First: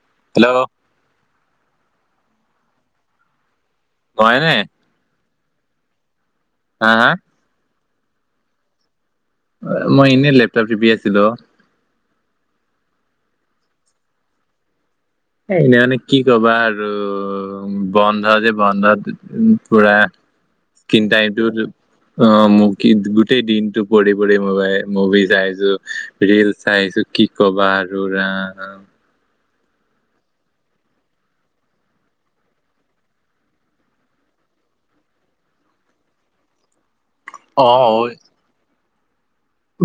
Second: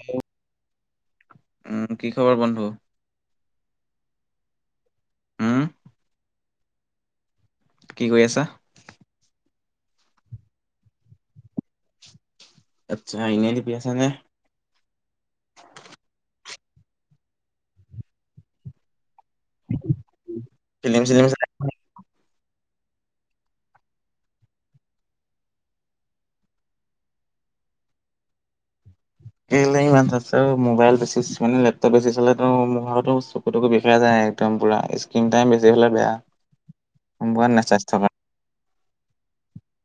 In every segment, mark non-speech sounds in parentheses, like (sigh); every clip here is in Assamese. হেল্ল হেল্ল' উম, কি খবৰ বন্ধু। হয়নে হুম! হে হে কি কৰি আছা? এ মই এনেই লেপটপ টিপি আছিলো। আচ্ছা, এনেই টিপি আছা নে? এ এনেই আমি কি ক'বা আৰু বন্ধ যে বন্ধত উম পুৰা ফিলিম তিনটাই চিলিম ইটো চাই - সিটো অঁ, মোক কি গোটেই দিনটো পৰি পৰি ম'বাই মুভি চাই আছোঁ। ৰীল চাইছোঁ কি ক'বা আৰু ৰাম কি ল ইমান চাইছে অ ' ম'বাইল বেছি মানে, লেপটপ বেছি চালেটো মোৰভাগৰটো চকু-তকু বিষাই যায় একদম পুৰা। স্কিন টাইম বেছি হ'লে বেয়া। গম পোৱা নাই অ স্বাস্থ্য ঐ, কাৰণে।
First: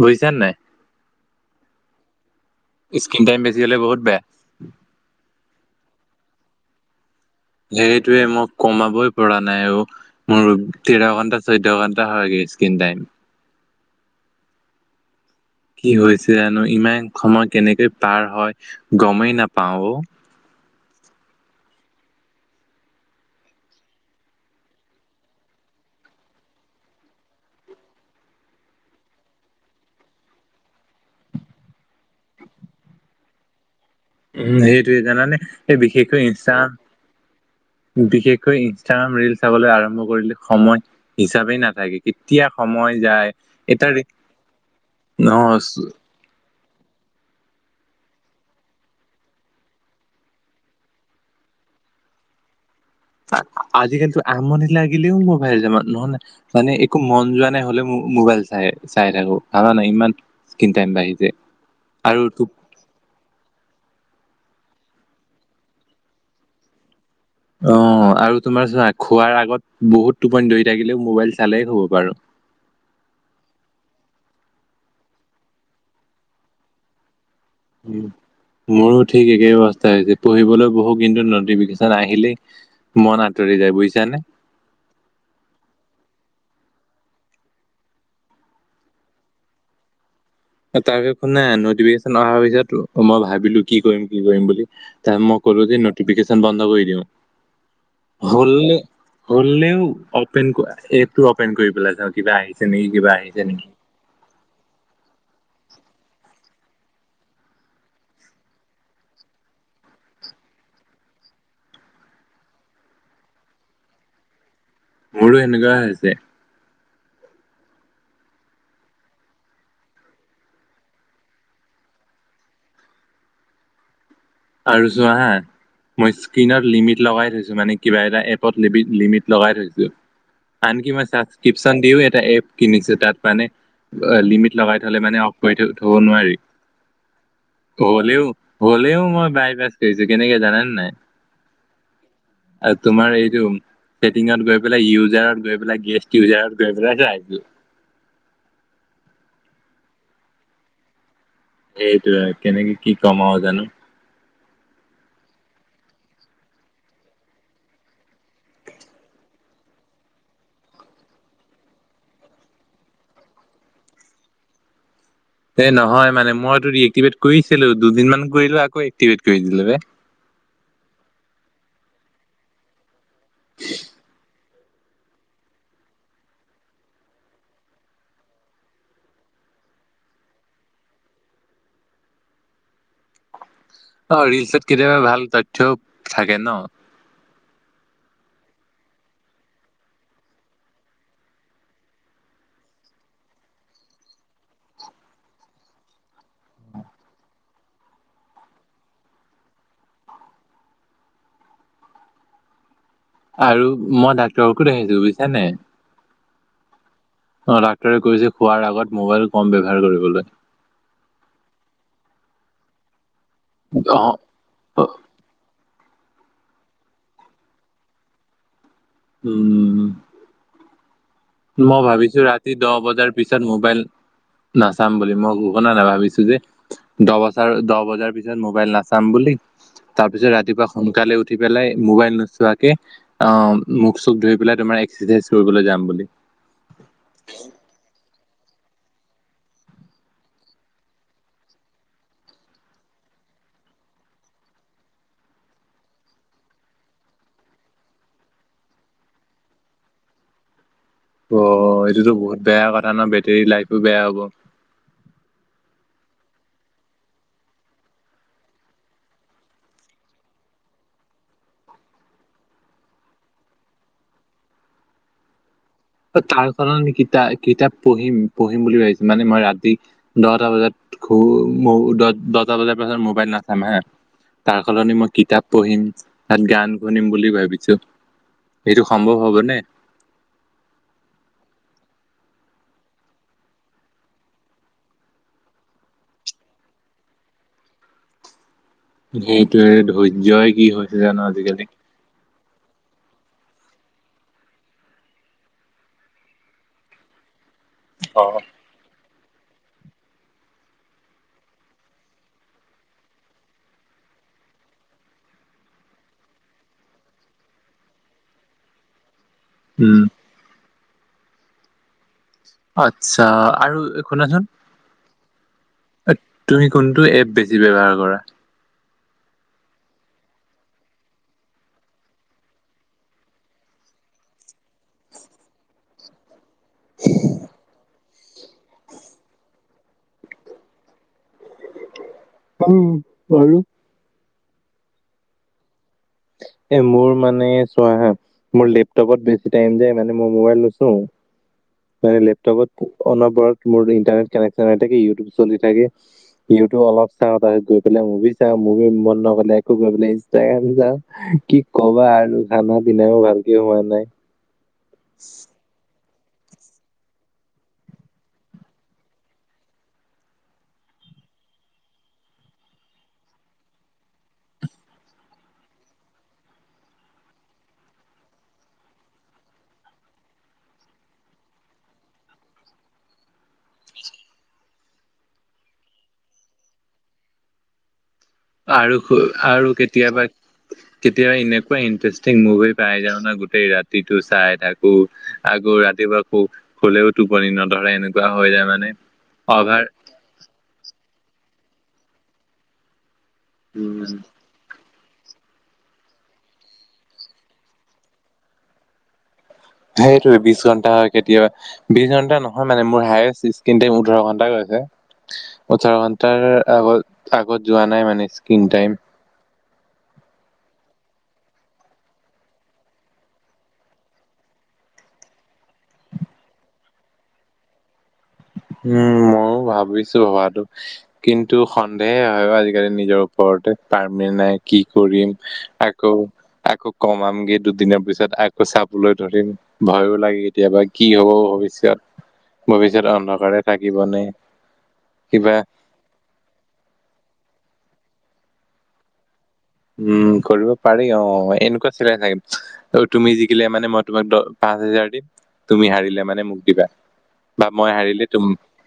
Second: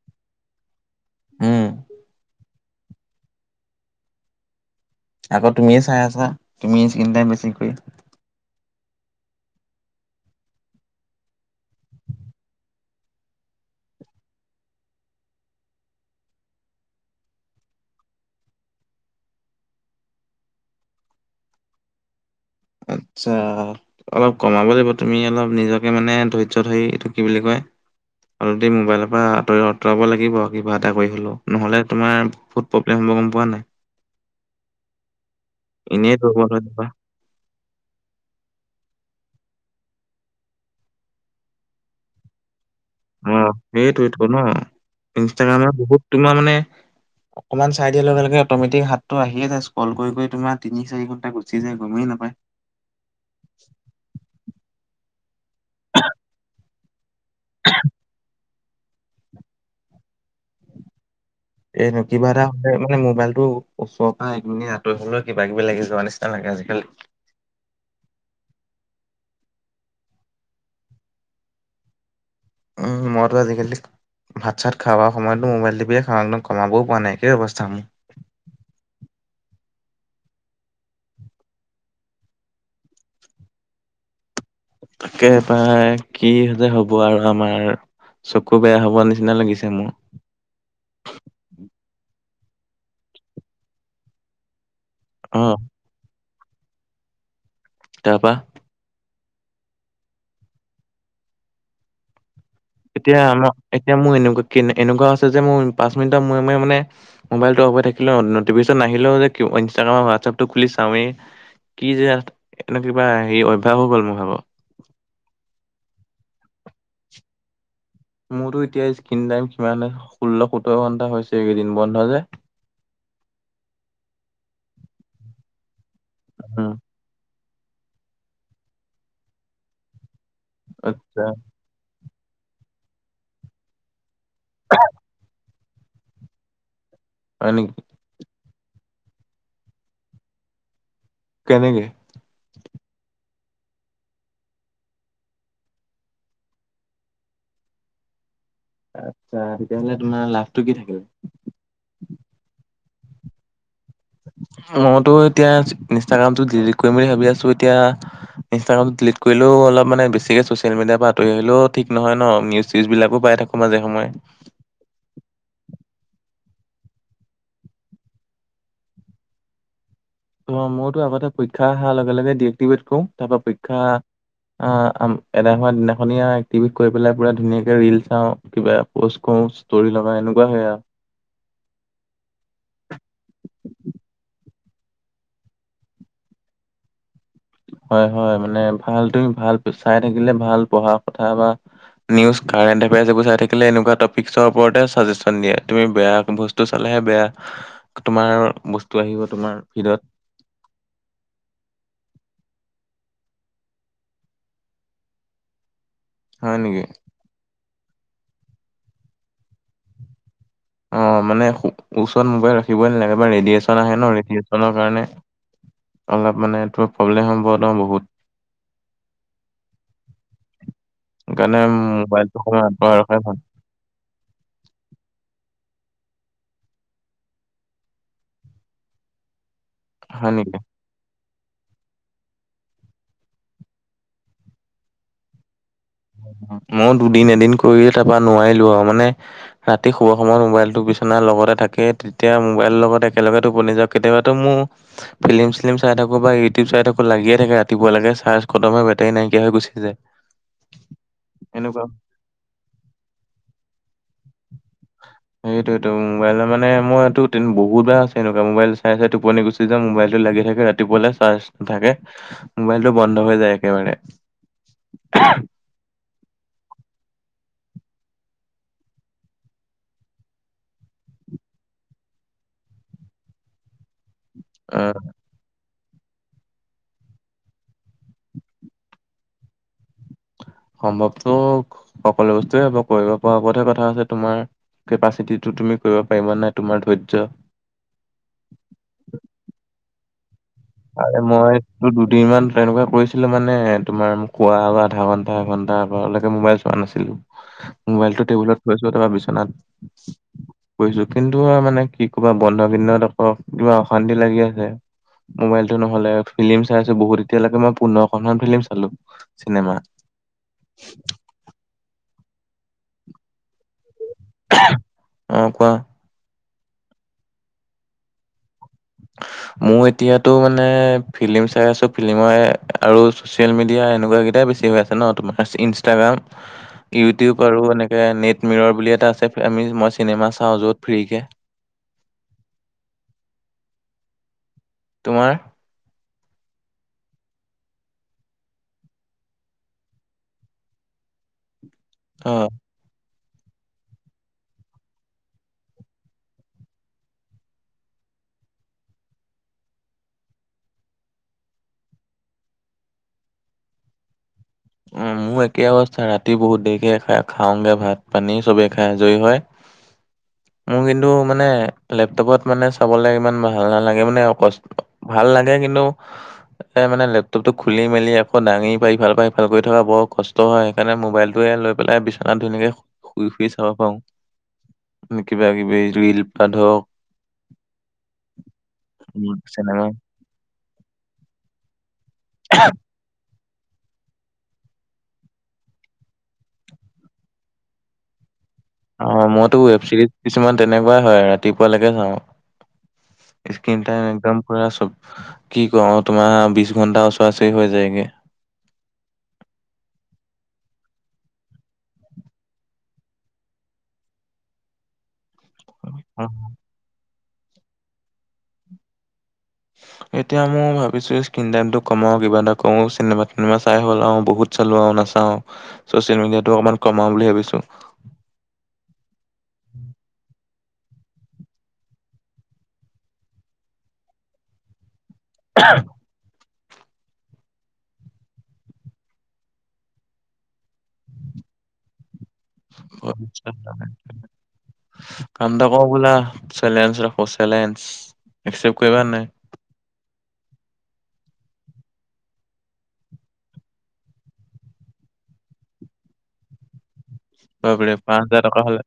বুজিছা নাই? উম। স্কিন টাইম বেছি হ'লে বহুত বেয়া। আকৌ তুমি চাই আছা? তুমি স্কিন টাইম বেছি কৰি সেইটোৱে মই কমাবই পৰা নাই অ'। মোৰ তেৰ ঘণ্টা, চৈধ্য ঘণ্টা হয়গে স্কিন্ টাইম। কি হৈছে জানো? ইমান সময় কেনেকৈ পাৰ হয় গমেই নাপাওঁ অ'। আচ্ছা অলপ কমাব লাগিব। তুমি অলপ নিজকে মানে ধৈৰ্য ধৰি এইটো কি বুলি কয়? অলপ দেৰি ম'বাইলৰ পৰা আঁতৰি আঁতৰাব লাগিব কিবা এটা কৰি হ'লেও। নহ'লে তোমাৰ বহুত প্ৰব্লেম হ'ব গম পোৱা নাই? উম, সেইটোৱে জানানে? সেই এনেই বিশেষকৈ দুৰ্বল ইনষ্টা হৈ যাবা বিশেষকৈ ইনষ্টাগ্ৰাম ৰীল চাবলৈ আৰম্ভ কৰিলে সময় হিচাপে নাথাকে। কেতিয়া সময় যায় অঁ, এটা সেইটোৱেটোক' ন'? অ ইনষ্টাগ্ৰামত বহুত তোমাৰ মানে অকমান চাই দিয়াৰ লগে লগে অট'মেটিক হাতটো আহিয়ে যায়। স্কল কৰি কৰি তোমাৰ তিনি, চাৰি ঘণ্টা গুচি যায় গমেই নাপায়। আ আ আজিকালিটো আমনি লাগিলেও মো পাৰি যাব। নহ'লে মানে একো মন যোৱা নাই হ'লেও মো ম'বাইল চাই চাই থাকো। সেইকাৰণে ইমান স্কিন টাইম বাঢ়িছে। এনেও আৰু কিবা এটা তো- এ মানে মোবাইলটো ওচৰৰ পৰা একমিনিট আঁতৰি গ'লেও কিবা-কিবি লাগি যোৱা নিচিনা লাগে আজিকালি। অঁ আৰু তোমাৰ চোৱা, খোৱাৰ আগত বহুত টোপনি ধৰি থাকিলেও মোবাইল চালেহে শুব পাৰোঁ। উম, মইটো আজি-কালি ভাত-চাত খাৱাৰ সময়টো মোবাইল টিপিয়ে খাওঁ ন '। কমাবও পৰা নাই একেই অৱস্থামোৰ। মোৰো ঠিক একেই অৱস্থা হৈছে। পঢ়িবলৈ বহো কিন্তু নটিফিকেচন আহিলেই মন আঁতৰি যায়। বুজিছানে? তাকে পাই কি যে হ'ব আৰু আমাৰ। চকু বেয়া হ'ব নিচিনা লাগিছে মোৰ। তাকে একো নাই নটিফিকেচন অহাৰ পিছত মই ভাৱিলোঁ কি কৰিম, কি কৰিম বুলি। তেতিয়া মই অ', ক'লো যে নটিফিকেশ্যন বন্ধ কৰি দিয়ক। তাৰপা? হ'লে হ'লেও অপেন ক ' এপটো অপেন কৰি পেলাই চাওঁ। কিবা আহি এতিয়া আম এতিয়া মোৰ এনেকুৱা কেনে এনেকুৱা হৈছে যে মোৰ পাঁচ মিনিটৰ মূৰে মূৰে মানে ম'বাইলটো অফ হৈ থাকিলেও, নতিফিকেশ্যন নাহিলেও যে কি হ'ব, ইষ্টাগ্ৰাম আৰু হোৱাটছএপটো খুলি চাওঁৱেই। কি যে এনে কিবা হেৰি অভ্যাস হৈ গ'ল মোৰ ভাগ। মোৰো এনেকুৱাই হৈছে। মোৰো এতিয়া স্কিন টাইম চোৱা নাই। ষোল্ল, সোতৰ ঘণ্টা হৈছে এইকেইদিন বন্ধ যে। আৰু চোৱা হাঁ, মই স্কিনত উম লিমিট লগাই থৈছোঁ মানে কিবা এটা এপট লিমিট লিমিট লগাই থৈছোঁ। আনকি মই আচ্ছা ছাবস্ক্ৰীপ্ চনদিও এটা এপ কিনিছো তাত মানে লিমিট লগাই থলে মানে অফ কৰি থব নোৱাৰি হয় নেকি হ'লেও হলেও মই বাইপাছ কৰিছো কেনেকে জানেনে নাই কেনেকে তোমাৰ এই টো ছেটিঙত গৈ পেলাই ইউজাৰত গৈ পেলাই গেষ্ট ইউজাৰত গৈ পেলাইতো আহিছো আচ্ছা তেতিয়াহ'লে তোমাৰ লাভটো কি থাকিল সেইটোয়ে কেনেকে কি কম আৰু জানো মইতো এতিয়া ইনষ্টাগ্ৰামতটো ডিলিট কৰিম বুলি ভাবি আছো এতিয়া ইনষ্টাগ্ৰামত ডিলিট কৰিলেও অলপান বেছিকে চচিয়েল মিডাৰ পৰা আঁৰি আহিলও ঠিক নহয় ন নিউজ চউজ বিলাকো পাই থাকো মাজে সময়ে এ নহয় মানে মই তোৰ ৰিক্টিভেট কৰিছিলো দুদিনমান কৰিলো আকৌ এক্টিভেট কৰিদিলো বে অ মইতো আগতে পৰীক্ষা অহাৰ লগে লগে ডি ডিক্টিভেট কৰো তাৰ পৰা পৰীক্ষা অ এদাই হোৱা দিনাখনীয়া এক্টিভি কৰি পেলাই পুৰা ধুনীয়াকে ৰিলচ চাওঁ কিবা পোষ্ট (unintelligible) ষ্টৰি লগা এনেকুৱা হয়ে আৰু অ ৰিলচত কেতিয়াবা ভাল তথ্যও থাকে ন হয় হয় মানে ভাল তুমি ভাল চাই থাকিলে ভাল পঢ়া কথা বা নিউজ কাৰেণ্ট এফয়াৰছ বুজা থাকিলে এনেকুৱা টিকছৰ ওপৰতে চাকজেচন দিয়ে তুমি বেয়া বস্তু চালেহে বেয়া তোমাৰ বস্তু আহিব তোমাৰ ভিডত আৰু মই ডাক্তৰৰ কো দেখিছো বুজিছানে হয় নেকি অ ডাক্তৰে কৈছে খোৱাৰ আগত মোবাইল কম ব্যৱহাৰ কৰিবলৈ অ মানে ওচৰত মোবাইল ৰাখিবই নালাগে ৰেডিয়েচন আহে ন অ', ৰেডেচন নৰ অ- কাৰণে অলপ মানে তোৰ প্ৰব্লেম সম্ভত বহুত উম উম উম সেইকাৰণে মই ভাবিছো মোবাইলটো ৰাতি অকমান দহ আঁতৰাই বজাৰ ৰখাই ভাল পিছত মোবাইল নাচাম বুলি মই ঘোষনা নাভাবিছো যে দহ বজাৰ দহ বজাৰ পিছত মোবাইল নাচাম বুলি তাৰ হয় পিছত নেকি? ৰাতিপুৱা সোনকালে উঠি পেলাই মোবাইল নোচোৱাকে অ মুখ চুখ ধূই পেলাই তোমাৰ এক্সাৰচাইজ কৰিবলৈ যাম বুলি মইয়ো দুদিন এদিন কৰিয়ে তাপা নোৱাৰিলো আৰু মানে ৰাতি শুৱা সময়ত মোবাইলটো বিচনাৰ লগতে থাকেই তেতিয়া মোবাইলৰ লগত একেলগে টোপনি যাবি কেতিয়াবাতো মোৰ ফিলি্ম চিলিম চাই থাকোঁ বা ইউটিউব চাই থাকো লাগিয়ে থাকে ৰাতিপুৱা লৈকে চাৰ্জ খতম হয় বেটেৰী নাইকিয়া হৈ গচি যায় অ এনেকুৱা এইটোতো বহুত বেয়া কথা ন বেটেৰী লাইফো বেয়া হ'ব সেইটোটো মোবাইল মানে মই এইটো বহুত বেয়া আছে এনেকুৱা মোবাইল চাই চাই টোপনি গুচি (unintelligible) মোবাইলটো লাগি থাকে ৰাতিপুৱালা চাৰ্জ নাথাকে মোবাইলতটো বন্ধ হৈ যায় একেবাৰে (unintelligible) (unintelligible) কিতা কিতাপ পঢ়িম পঢ়িম বুলি ভাবিছো মানে মই ৰাতি দহটা বজাত খু দ মো দহটা বজাৰ পাছত মোবাইল নাচাম হা তাৰ অ সলনি মই কিতাপ পঢ়িম তাত গান শুনিম বুলি ভাবিছো সেইটো সম্ভৱ হ'ব নে সম্ভৱতো সকলো বস্তুৱয়ে হব কৰিব পৰা উপতহে কথা আছে তোমাৰ কেপাচিটিটো তুমি কৰিব পাৰিবা নাই তোমাৰ ধৈৰ্য সেইটোৱে ধৈৰ্যই কি হৈছে আৰে জানো মই আজিকালি। ত দুদিনমান তেনেকুৱা কৰিছিলোঁ মানে, তোমাৰ কোৱা আধা ঘণ্টা এঘণ্টা লৈকে মোবাইল চোৱা নাছিলোঁ। মোবাইলটো অ'। টেবুলত থৈছিলো, তাপা বিচনাত- কৰিছো। কিন্তু হয় মানে কি কবা বন্ধ কেইদিনত আকৌ কিবা অশান্তি লাগি আছে। মোবাইলতটো নহ'লে ফিলিম চাই আছো বহুত এতিয়ালৈকে মই পোন্ধৰখন ফিলিম চালো। চিনেমা। উম, আচ্ছা। আৰু শুনাচোন! অ কোৱা তুমি কোনটো এপ বেছি ব্যৱহাৰ কৰা? মোৰ এতিয়াতো মানে ফিলিম চাই আছো, ফিল্মৰ হে আৰু- চচিয়েল মিডিয়া এনেকুৱা কেইটাই বেছি হৈ আছে ন তোমাৰ ইনষ্টাগ্ৰাম। ইউটিউব আৰু- নেট মিৰৰ বুলি এটা আছে আমি মই চিনেমা চাওঁ য'ত ফ্ৰীকে। পাম বাৰু। তোমাৰ? এ মোৰ মানে চোৱা হা! মোৰ লেপটপত বেছি টাইম যায় মানে মই মোবাইল নোছো। মানে অ লেপটপত- অনবৰত মোৰ ইণ্টাৰনেট কানেকশচন হৈ থাকে, ইউটিউব চলি থাকে। ইউটিউব অলপ চাওঁ, তাৰপিত গৈ পেলাই মুভি চাওঁ, মুভি মন নগলে আকো গৈ পেলাই ইনষ্টাগ্ৰাম চাওঁ। কি কবা আৰু খানা পিনাইও ভালকে হোৱা নাই। অ মোৰ একে অৱস্থা, ৰাতি বহুত দেৰিকে খাই খাওঁগে ভাত পানী চবে খাই আজৰি হয়। (inaudible) মোৰ কিন্তু মানে লেপটপত মানে চাবলৈ ইমান ভাল নালাগে। মানে অকষ্ট- ভাল লাগে কিন্তু, এ মানে লেপটপতটো খুলি মেলি আকৌ দাঙি পাই ইফালৰ পৰা সি- ফাল কৰি থকা বৰ কষ্ট হয়, সেইকাৰণে মোবাইলটোকে লৈ পেলাই বিচনাত ধুনীয়াকৈ শুই শুই চাব পাওঁ। কিবা কিবি ৰিল পা ধৰক (inaudible) আৰু উম, আৰু চিনেমা কেতিয়াবা, কেতিয়াবা এনেকুৱা ইণ্টাৰেষ্টিং মুভি পাই যাওঁ নহয়, গো- গোটেই ৰাতিটো চাই থাকো। আকৌ ৰাতিপুৱা শু- শুলেও টোপনি নধৰে এনেকুৱা হৈ যায় মানে। অ মইতো অভাৰ ৱেব চিৰিজ কিছুমান তেনেকুৱাই হয় ৰাতিপুৱালৈকে চাওঁ। স্কিন টাইম উম। একদম পুৰা চব কি কওঁ তোমাৰ বিশ ঘণ্টা ওচৰা ওচৰি হৈ যায়গে। সেইটোৱে, বিশ ঘণ্টা হয় কেতিয়াবা। বিশ ঘণ্টা নহয় মানে মোৰ হায়েচ স্ক্ৰীন টাইম ওঠৰ ঘণ্টা হৈছে। ওঠৰ উম, ঘন্টাৰ আগত আগত যোৱা নাই মানে স্ক্ৰীন টাইম। এতিয়া মই ভাবিছোঁ স্ক্ৰীণ টাইমটো কমাওঁ, কিবা এটা কৰো, চিনেমা টিনেমা চাই হ'ল আৰু বহুত- চালো আৰু নাচাওঁ আও। চচিয়েল মিডিয়াতটো অকনমান কমাওঁ বুলি ভাবিছো। উম ময়ো ভাবিছো ভবাটো। কিন্তু সন্দেহে হয় ক আজিকালি নিজৰ ওপৰতে। পাৰ্মেন নাই কি কৰিম। আহ আকৌ আকৌ কমামগে দুদিনৰ পিছত আকৌ চাবলৈ ধৰিম। ভয়ো লাগে কেতিয়াবা কি হব ভৱিষ্যত! ভৱিষ্যত অন্ধ- কাৰে থাকিবনে, কিবা- অ ব'লা, চেলেঞ্জা ৰাখো চেলেঞ্জা। এক্সেপ কৰিবা নাই? উম কৰিব পাৰি অ। এনেকুৱা চেলেঞ্জা থাকিম। তুমি জিকিলে মানে মই তোমাক দ পাঁচ হোজাৰ দিম। তুমি হাৰিলে মানে মোক দিবা। বা হ'ব মই পাৰে। পাঁচ হাৰিলে হাজাৰ তুম টকা হ'লে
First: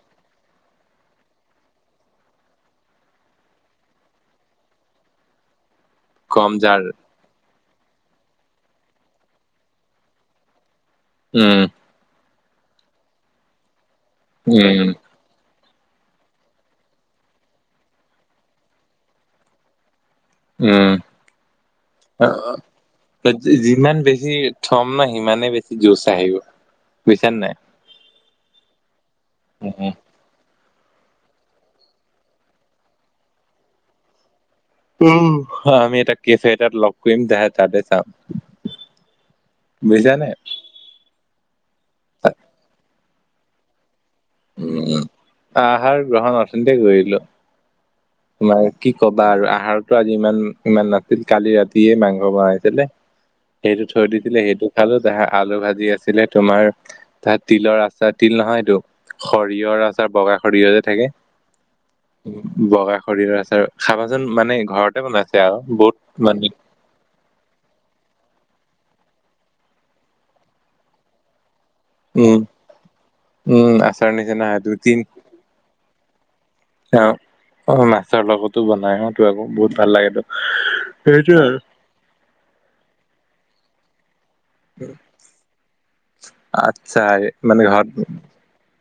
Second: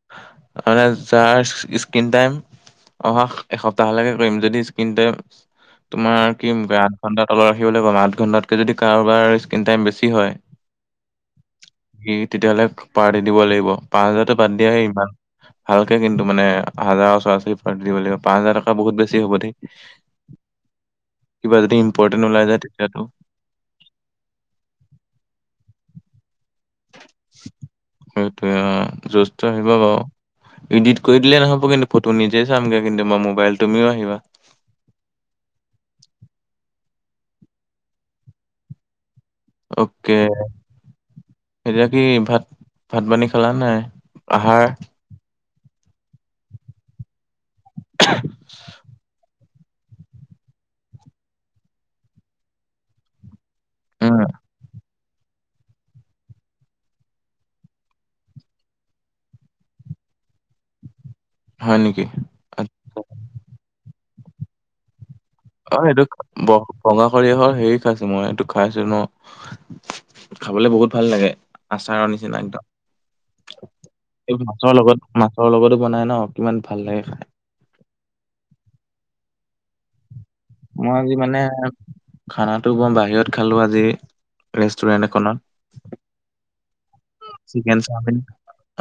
মানে যাৰ স্ক্ৰীন টাইম - অহা এসপ্তাহলৈকে কৰিম যদি স্ক্ৰীনটো, তোমাৰ কম কিম যাৰ আঠ ঘণ্টাত তলত ৰাখিবলৈ ক'ম, আঠ ঘণ্টাতকৈ যদি কাৰোবাৰ স্ক্ৰীিন টাইম বেছি হয় উম। ই, তেতিয়াহ'লে পাৰ্টি দিব লাগিব, পাঁচ হাজাৰতো বাদ দিয়াহে উম ইমান। ভালকে কিন্তু মানে হাজাৰৰ উচৰা ওচৰী পাৰ্টি দিব লাগিব, পাঁচ হাজাৰ টকা বহুত বেছি হ'ব দেই। উম, কিবা যদি অ, ইম্পৰ্টেণ্ট ওলাই যায় তেতিয়াতো যিমান বেছি থম না সিমানেই বেছি জুচ আহিব বুজিছা নে নাই? সেইটোৱে অ' জুচটো আহিব বাৰু। ইডিট কৰি দিলে নহ'ব কিন্তু ফটো নিজেই চামগে কিন্তু মই মোবাইল, তুমিও আহিবা। উ, আমি এটা কেফে এটাত লগ কৰিম দে তাতে চাম। অকে। বুজিছানে? এতিয়া কি ভাত ভাত পানী খালা নাই? আহাৰ উম, আহাৰ গ্ৰহণ অথনিতে কৰিলোঁ। তোমাৰ কি ক'বা আৰু আহাৰতো আজি ইমান ইমান নাছিল, কালি ৰাতিয়ে মাংস বনাইছিলে। সেইটো থৈ উম, দিছিলে, সেইটো খালো তাহা আলু ভাজি আছিলে তোমাৰ তাত তিলৰ আচাৰ, তিল নহয় এইটো সৰিয়হৰ আচাৰ, বগা সৰিয়হ যে থাকে। হয় নেকি? বগা আচ্ছা, সৰিয়হ আচাৰ, খাবাচোন মানে ঘৰতে বনাইছে আৰু অ', এইটো বহুত ব মানে বগা সৰিয়হৰ হেৰি খাইছোঁ মই এইটো খাইছোঁ ন' খাবলে বহুত ভাল লাগে। আচাৰৰ উম নিচিনা একদম। উম, আচাৰ নিচিনা হয় মাছৰ দুই লগত তিন মাছৰ লগতো বনাই ন' কিমান ভাল লাগে অ', খাই। অ' মাছৰ লগতো বনাই হয়তো আকৌ বহুত ভাল লাগে তাত। মই আজি মানে খানাটো মই বাহিৰত খালোঁ আজি। ৰেষ্টুৰেণ্ট এখনত। আচ্ছা। মানে চিকেন ঘৰত চাওমিন,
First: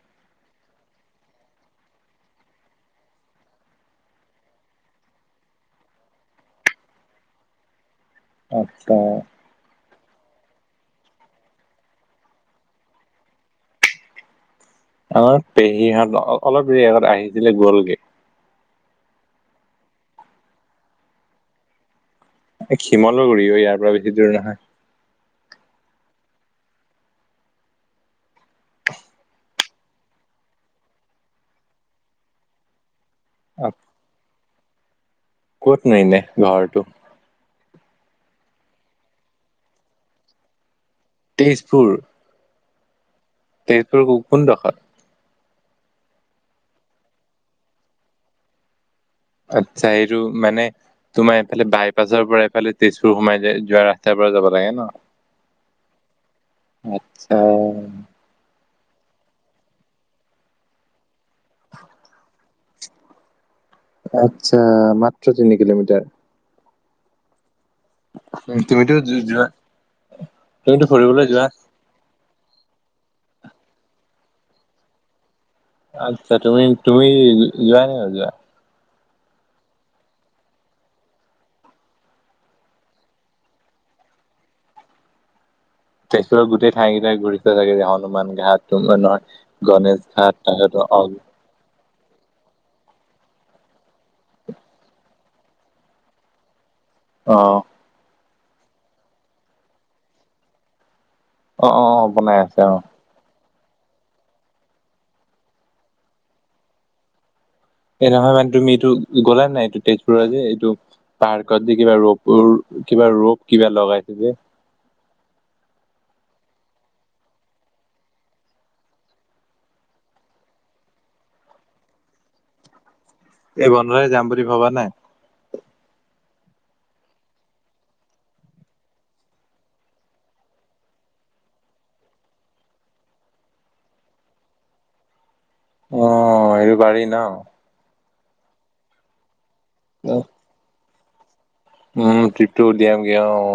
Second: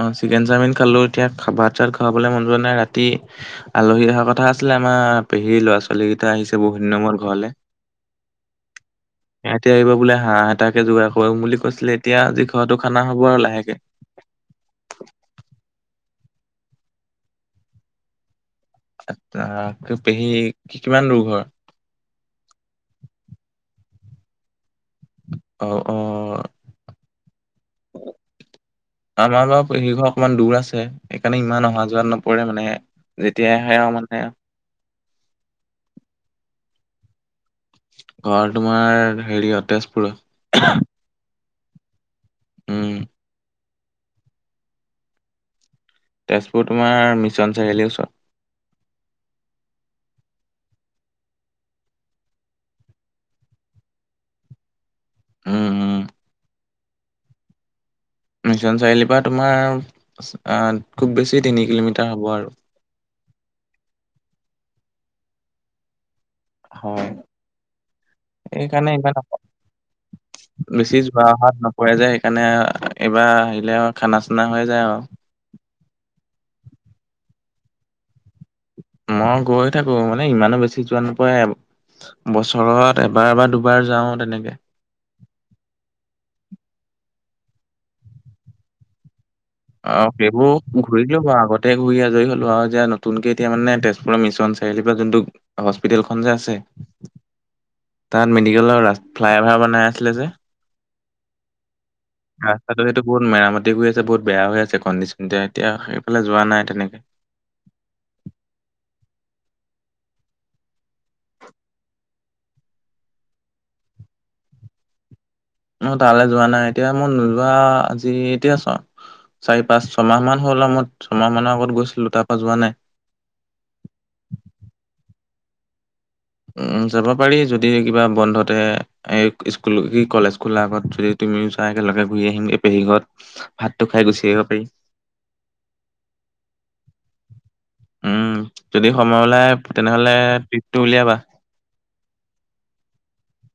অ' চিকেন চাওমিন খেলোঁ এতিয়া ভাত চাত খাৱাবলৈ মন যোৱা নাই ৰাতি আলহী অহাৰ কথা আছিলে আমাৰ, পেহীৰ ল'ৰা ছোৱালী কেইটা আহিছে, বহুত দিনৰ মূৰত ঘৰলে। আচ্ছা। সিহঁতি আহিব বোলে, হাঁহ এটাকে যোগাৰ কৰিম বুলি কৈছিলে, এতিয়া আজি ঘৰতো খানা হ'ব আৰু লাহেকে। আমাৰ পেহীহত অলপ দেৰি আগত আহিছিলে, গ'লগে। আচ্ছা, পেহী কিমান দূৰ ঘৰ? শিমলগুৰি অ' ইয়াৰপৰা বেছি দূৰ নহয়। অ', অ'। আমাৰ বাৰু পেহীৰ ঘৰ অকণমান দূৰ আছে, সেইকাৰণে ইমান অহা যোৱাত নপৰে মানে। যেতিয়াই আহে আৰু মানে ক'তনো এনে ঘৰটো? ঘৰ তোমাৰ হেৰিয়ত তেজপুৰত। তেজপুৰ? উম। তেজপুৰ কোনডখত? তেজপুৰ তোমাৰ মিছন চাৰিআলিৰ ওচৰত। আচ্ছা, এইটো মানে তোমাৰ এইফালে বাইপাছৰপৰা এইফালে তেজপুৰ সোমাই যায়, যোৱা ৰাস্তাৰপৰা যাব লাগে ন'? উম, উম। আচ্ছা। মিছন চাৰিআলিৰপৰা তোমাৰ আ, খুব বেছি তিনি কিলোমিটাৰ হ'ব আৰু। আচ্ছা, মাত্ৰ তিনি কিলোমিটাৰ। হয়। তুমিতো সেইকাৰণে ইমান, যো- যোৱা তুমিতো বেছি ফুৰিবলৈ যোৱা অহাত নহ পুৱাই যায় সেইকাৰণে এইবাৰ আহিলে আৰু খানা চানা হৈ যায় আৰু। আচ্ছা তুমি-তুমি, যোৱা নে নোযোৱা? মই গৈ থাকো মানে ইমানো বেছি যোৱা নোপাই বছৰত এবাৰ বা দুবাৰ যাও তেনেকে। তেজপুৰত গোটেই ঠাইকেইটাই ঘুৰিছা চাগে যে হনুমান ঘাট, অ' নহয় গণেশ ঘাট তহতো অগ গোটেই ঘূৰি আজৰি হ'লো আৰু এতিয়া নতুনকে এতিয়া মানে তেজপুৰৰ মিছন চাৰিআলিৰ পৰা যোনটো হস্পিতেলখন যে আছে অ। তাত মেডিকেলৰ ৰাস ফ্লাই অভাৰ বনাই আছিলে যে? অ-অ-অ, বনাই আছে অ। ৰাস্তাটো সেইটো বহুত মেৰামতি কৰি আছে, বহুত বেয়া হৈ আছে কণ্ডিচন, এ-এতিয়া সেইফালে যোৱা নাই তেনেকে। এ নহয় মানে তুমি এইটো গ'লা নাই এইটো তেজপুৰৰ যে এইটো পাৰ্কত যে কিবা ৰপ ৰ কিবা ৰপ কিবা লগাইছে যে? অ', তালে যোৱা নাই এতিয়া মই নোযোৱা আজি এতিয়া চ চাৰি - পাঁচ ছয়মাহমান হ'ল আৰু মই ছয়মাহমানৰ আগত গৈছিলোঁ, তাৰপৰা যোৱা নাই। এই বন্ধতে যাম বুলি ভবা নাই? উম, যাব পাৰি যদি কিবা বন্ধতে এ স্কুল কি কলেজ খোলাৰ আগত যদি তুমিও যোৱা একেলগে ঘূৰি আহিম এই পেহী ঘৰত। ভাতটো খাই গুচি আহিব পাৰি। অ', সেইটো পাৰি ন'। উম, যদি সময় ওলাই তেনেহলে ট্ৰিপটো উলিয়াবা? উম ট্ৰিপটো উলিয়ামগে অ অ।